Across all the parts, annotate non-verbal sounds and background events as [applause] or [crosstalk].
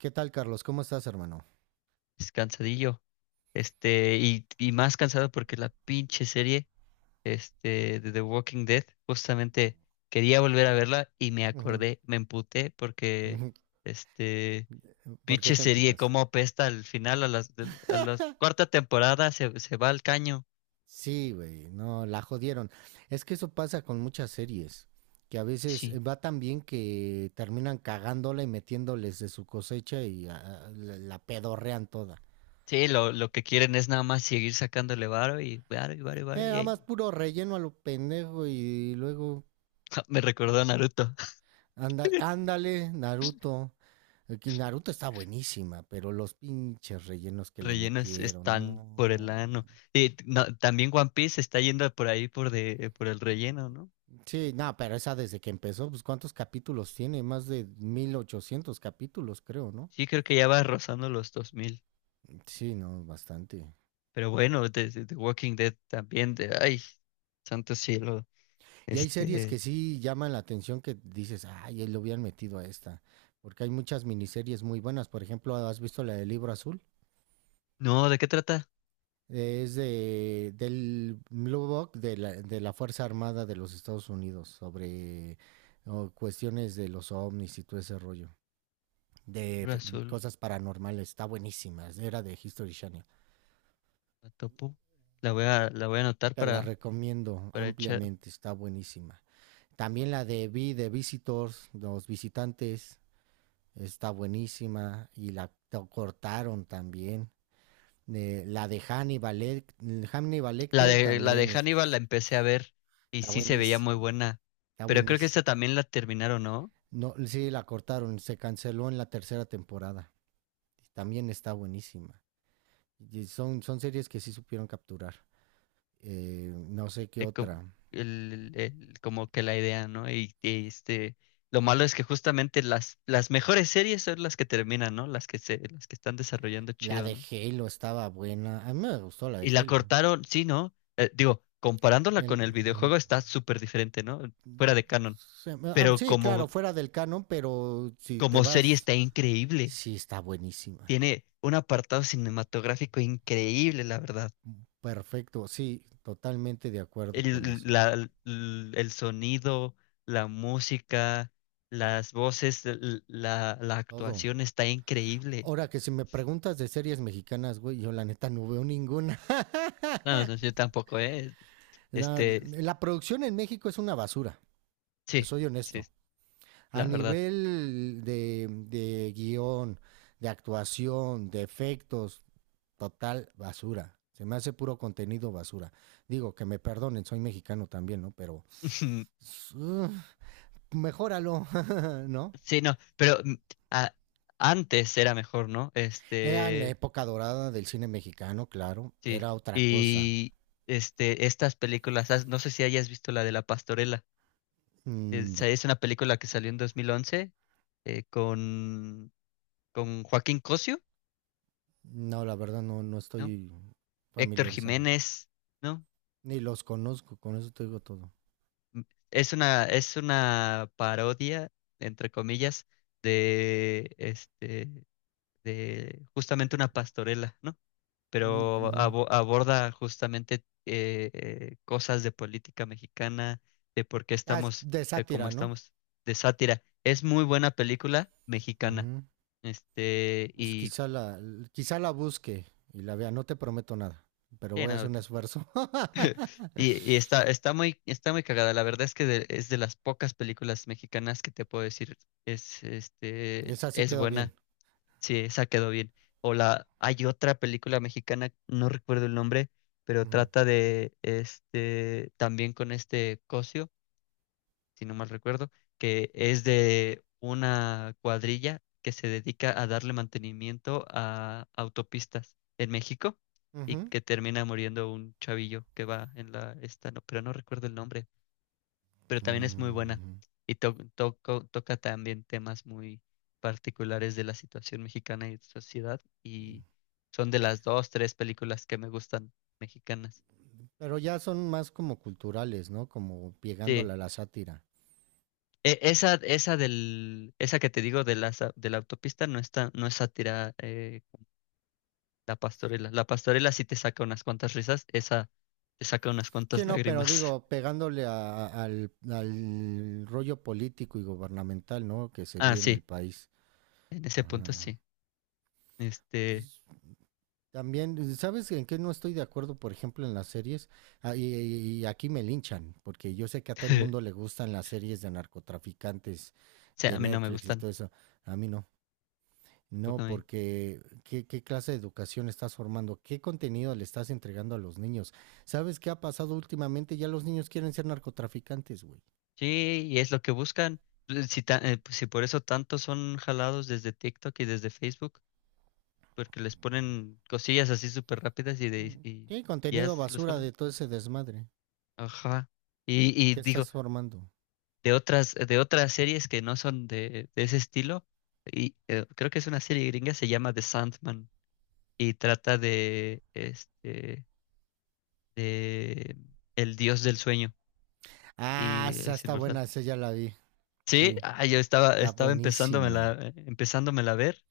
¿Qué tal, Carlos? ¿Cómo estás, hermano? Es cansadillo. Y más cansado porque la pinche serie, de The Walking Dead, justamente quería volver a verla y me Ujú, acordé, me emputé porque, ujú. este, [laughs] ¿Por qué pinche te serie, emputaste? cómo apesta al final, a las, a la cuarta temporada se va al caño. Sí, güey, no, la jodieron. Es que eso pasa con muchas series, que a veces Sí, va tan bien que terminan cagándola y metiéndoles de su cosecha y la pedorrean toda. sí, lo que quieren es nada más seguir sacándole varo y varo y varo y varo y Nada ahí. más puro relleno a lo pendejo y luego [laughs] Me recordó a Naruto. Ándale, Naruto. Que Naruto está buenísima, pero los pinches rellenos que le Rellenos metieron, están por el no. ano. Y no, también One Piece está yendo por ahí por el relleno, ¿no? Sí, no, pero esa desde que empezó, pues ¿cuántos capítulos tiene? Más de 1800 capítulos, creo, ¿no? Sí, creo que ya va rozando los 2000. Sí, no, bastante. Pero bueno, de Walking Dead también de ay, santo cielo. Y hay series que Este, sí llaman la atención que dices, ay, él lo hubieran metido a esta. Porque hay muchas miniseries muy buenas. Por ejemplo, ¿has visto la del Libro Azul? no, ¿de qué trata? Es del Blue Book de de la Fuerza Armada de los Estados Unidos sobre cuestiones de los ovnis y todo ese rollo. De Libro fe- azul, Cosas paranormales. Está buenísima. Era de History Channel. la topo. La voy a anotar Te la para recomiendo echar. ampliamente, está buenísima. También la de Visitors, los visitantes, está buenísima y cortaron también. La de Hannibal La Lecter de la de también Hannibal la empecé a ver y está sí se veía muy buenísima, buena. está Pero creo que esta buenísima. también la terminaron, ¿no? No, sí, la cortaron, se canceló en la tercera temporada. También está buenísima. Y son series que sí supieron capturar. No sé qué eh, com- otra. Como que la idea, ¿no? Lo malo es que justamente las mejores series son las que terminan, ¿no? Las que están desarrollando La chido, de ¿no? Halo estaba buena. A mí me gustó la de Y la Halo. cortaron, sí, ¿no? Digo, comparándola con El- el mm, videojuego está súper diferente, ¿no? mm, Fuera de canon. Pero sí, claro, como, fuera del canon, pero si te como serie vas, está increíble. sí está buenísima. Tiene un apartado cinematográfico increíble, la verdad. Perfecto, sí, totalmente de acuerdo con el, eso. la- l- el sonido, la música, las voces, la Todo. actuación está increíble. Ahora que si me preguntas de series mexicanas, güey, yo la neta no veo ninguna. [laughs] No, no, yo tampoco, ¿eh? Este, La producción en México es una basura, te sí, soy sí, honesto. A la verdad. nivel de guión, de actuación, de efectos, total basura. Se me hace puro contenido basura. Digo, que me perdonen, soy mexicano también, ¿no? Pero [laughs] uh, mejóralo, [laughs] ¿no? Sí, no, pero a- antes era mejor, ¿no? Era en la época dorada del cine mexicano, claro. Sí. Era otra cosa. Y estas películas, no sé si hayas visto la de La Pastorela. Mm, Es, no. es una película que salió en 2011 eh, con, con Joaquín Cosio. No, la verdad no, no No, estoy Héctor familiarizado. Jiménez, ¿no? Ni los conozco, con eso te digo todo. Es una parodia, entre comillas, de este, de justamente una pastorela, ¿no? Mm, Pero mm. Aborda justamente cosas de política mexicana, de por qué Ah, es estamos, de como sátira, ¿no? estamos, de sátira. Es muy buena película mexicana. -hmm. Pues Y quizá la busque y la vea. No te prometo nada, pero sí, voy a no, hacer un esfuerzo. [laughs] y está, está muy cagada. La verdad es que es de las pocas películas mexicanas que te puedo decir Esa sí es quedó bien. buena. Sí, esa quedó bien. O hay otra película mexicana, no recuerdo el nombre, pero -hmm. trata de, también con este Cosio si no mal recuerdo, que es de una cuadrilla que se dedica a darle mantenimiento a autopistas en México y Ujú. que termina muriendo un chavillo que va en la esta, no, pero no recuerdo el nombre, pero también es muy buena Mm, y toca también temas muy particulares de la situación mexicana y sociedad ujú. y son de las dos, tres películas que me gustan mexicanas. Pero ya son más como culturales, ¿no? Como pegándole Sí. a la sátira. Esa que te digo de la autopista no está, no es sátira, la pastorela. La pastorela sí te saca unas cuantas risas, esa te saca unas Sí, cuantas no, pero lágrimas. digo, [laughs] pegándole al rollo político y gubernamental, ¿no? Que se Ah, vive en el sí, país. en ese punto Ajá. sí. Este, Pues, también, ¿sabes en qué no estoy de acuerdo, por ejemplo, en las series? Ah, y, y aquí me linchan, porque yo sé que a todo el mundo le [laughs] gustan las series de narcotraficantes sí, de a mí no me Netflix y gustan. todo eso. A mí no. No, Tampoco a mí. porque ¿qué clase de educación estás formando? ¿Qué contenido le estás entregando a los niños? ¿Sabes qué ha pasado últimamente? Ya los niños quieren ser narcotraficantes, güey. Sí, y es lo que buscan. Pues, si por eso tantos son jalados desde TikTok y desde Facebook, porque les ponen cosillas así súper rápidas y, de, Mm. ¿Qué y ya contenido se los basura de jalan. todo ese desmadre? Ajá. Y ¿Qué digo, estás formando? de otras series que no son de ese estilo. Y creo que es una serie gringa, se llama The Sandman y trata de el dios del sueño Ah, y esa es está inmortal. buena, esa ya la vi. Sí, Sí, yo estaba, está estaba empezándomela, buenísima. Empezándomela a ver.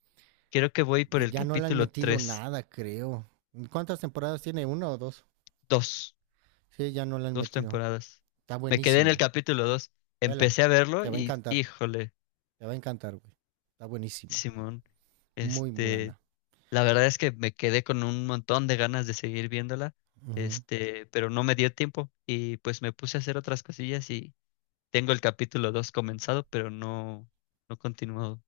Creo que voy por Y el ya no le han capítulo metido tres. nada, creo. ¿Cuántas temporadas tiene? ¿Una o dos? Dos, Sí, ya no le han dos metido. temporadas. Está Me quedé en el buenísima. capítulo dos. Vela, Empecé a verlo te va a y, encantar. híjole, Te va a encantar, güey. Está buenísima. Simón. Muy este, buena. La verdad es que me quedé con un montón de ganas de seguir viéndola, Ujú. Pero no me dio tiempo y pues me puse a hacer otras cosillas y tengo el capítulo dos comenzado, pero no, no continuado.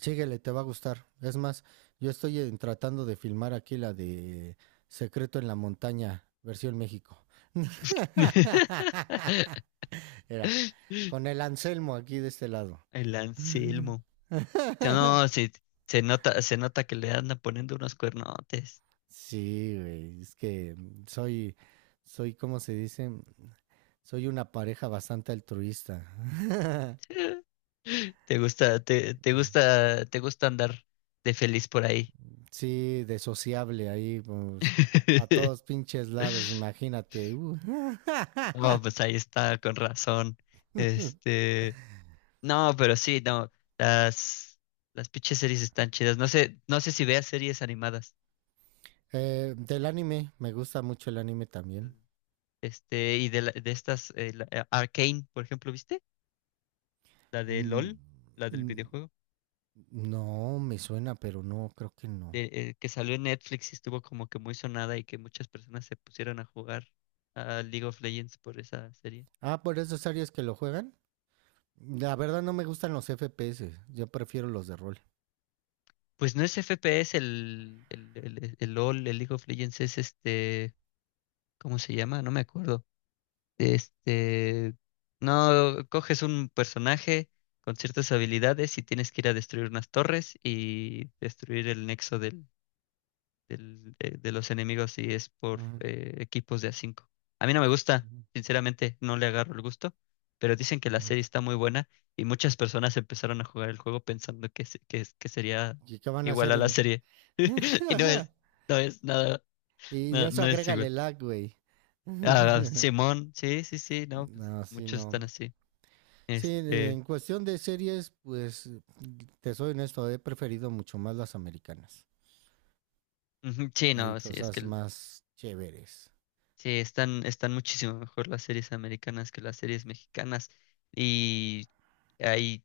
Síguele, te va a gustar. Es más, yo estoy tratando de filmar aquí la de Secreto en la Montaña, versión México. [laughs] [laughs] Era, con el Anselmo aquí de este lado. El Ujú. Anselmo. No, sí, se nota que le andan poniendo unos cuernotes. Sí, güey, es que soy, soy, ¿cómo se dice? Soy una pareja bastante altruista. [laughs] [laughs] Te gusta andar de feliz por ahí. Sí, de sociable ahí, pues, para todos [laughs] pinches lados, imagínate. No, [laughs] pues ahí está, con razón. Este. No, pero sí, no. Las, las, pinches series están chidas. No sé si veas series animadas. Del anime, me gusta mucho el anime también. Y de estas, Arcane, por ejemplo, ¿viste? La de Mm, LOL, la del mm, videojuego, No, me suena, pero no, creo que no. Que salió en Netflix y estuvo como que muy sonada y que muchas personas se pusieron a jugar a League of Legends por esa serie. Ah, por esos áreas que lo juegan. La verdad no me gustan los FPS, yo prefiero los de rol. Pues no es FPS el LOL, el League of Legends es, ¿cómo se llama? No me acuerdo. Este, no, coges un personaje con ciertas habilidades y tienes que ir a destruir unas torres y destruir el nexo de los enemigos y es por Ujú, eh, equipos de a 5. A mí no me gusta, ujú, sinceramente, no le agarro el gusto, pero dicen que la ujú. serie está muy buena y muchas personas empezaron a jugar el juego pensando que, se- que, es- que sería ¿Y qué van a igual hacer? a la serie. [laughs] Y no [laughs] es, no es nada, Y no, eso no es agrégale igual. lag, güey. Ah, [laughs] Simón, sí, sí, sí, no, pues No, sí, muchos están no. así. Sí, Este, en cuestión de series, pues te soy honesto, he preferido mucho más las americanas. ujú, sí, Hay no, sí, es que cosas más chéveres. sí, están muchísimo mejor las series americanas que las series mexicanas. Y hay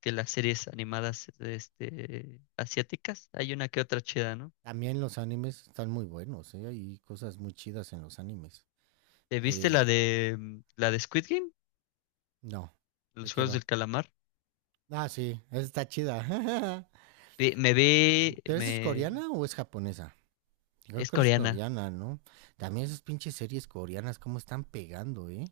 que las series animadas, asiáticas, hay una que otra chida, ¿no? También los animes están muy buenos, ¿eh? Hay cosas muy chidas en los animes. ¿Te viste la Que de la de Squid Game? no, ¿de Los qué Juegos va? del Calamar. Ah, sí, esa está chida. [laughs] Vi- Me ve, ¿Pero esa es me coreana o es japonesa? Yo creo es que es coreana. coreana, ¿no? También esas pinches series coreanas, cómo están pegando, ¿eh?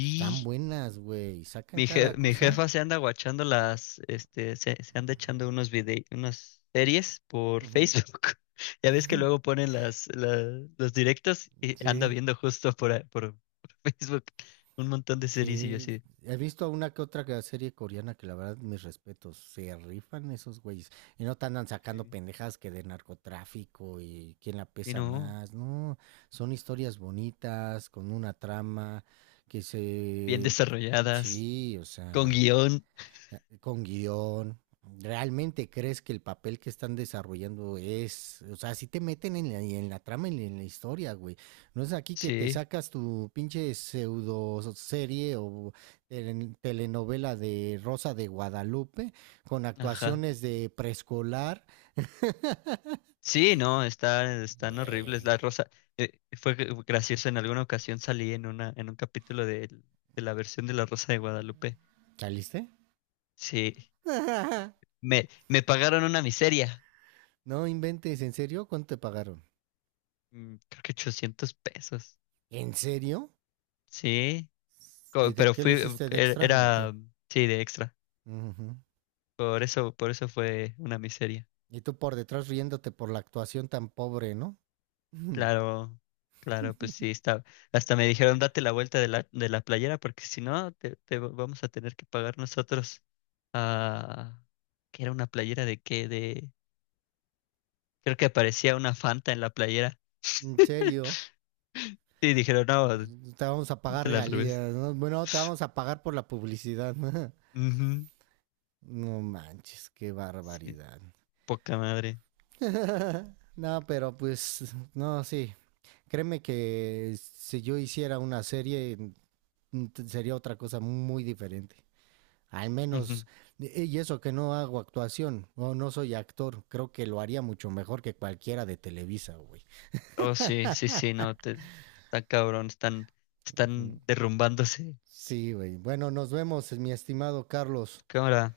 Están buenas, güey. Sacan Mi, je- cada mi cosa. jefa se anda guachando se anda echando unos videos, unas series por Ujú. Facebook. [laughs] Ya ves que [laughs] luego ponen las, los directos y anda Sí. viendo justo por [laughs] Facebook un montón de series y yo Sí, así. he visto una que otra serie coreana que la verdad, mis respetos, se rifan esos güeyes. Y no te andan sacando Sí. pendejadas que de narcotráfico y quién la Y pesa no, más, no. Son historias bonitas, con una trama que bien se... desarrolladas, Sí, o con sea guión. con guión. ¿Realmente crees que el papel que están desarrollando es, o sea, si te meten en la trama, en la historia, güey? No es aquí que te Sí, sacas tu pinche pseudo serie o telenovela de Rosa de Guadalupe con ajá. actuaciones de preescolar. Sí, no, están horribles. Güey, La Rosa, fue gracioso, en alguna ocasión salí en un capítulo de la versión de La Rosa de Guadalupe. ¿saliste? Sí. [laughs] Me pagaron una miseria. No inventes, ¿en serio? ¿Cuánto te pagaron? Creo que 800 pesos. ¿En serio? Sí, ¿Y de pero qué le hiciste de extra o qué? era, sí, de extra. Ujú. Por eso fue una miseria. Y tú por detrás riéndote por la actuación tan pobre, ¿no? Mm. Claro, claro, pues sí, está. Hasta me dijeron, date la vuelta de la, playera, porque si no, vamos a tener que pagar nosotros. Ah, que era una playera creo que aparecía una Fanta en la playera. En [laughs] serio. Sí, dijeron, no, Te vamos a pagar póntela al revés. regalías, ¿no? Bueno, te vamos a pagar por la publicidad. [laughs] Ujú. No manches, qué Sí, barbaridad. poca madre. [laughs] No, pero pues, no, sí. Créeme que si yo hiciera una serie, sería otra cosa muy diferente. Al menos, Ujú. Y eso que no hago actuación, o no soy actor, creo que lo haría mucho mejor que cualquiera de Televisa, güey. Oh, sí, sí, sí, no, está cabrón, están Ujú. derrumbándose. Sí, güey. Bueno, nos vemos, mi estimado Carlos. Cámara.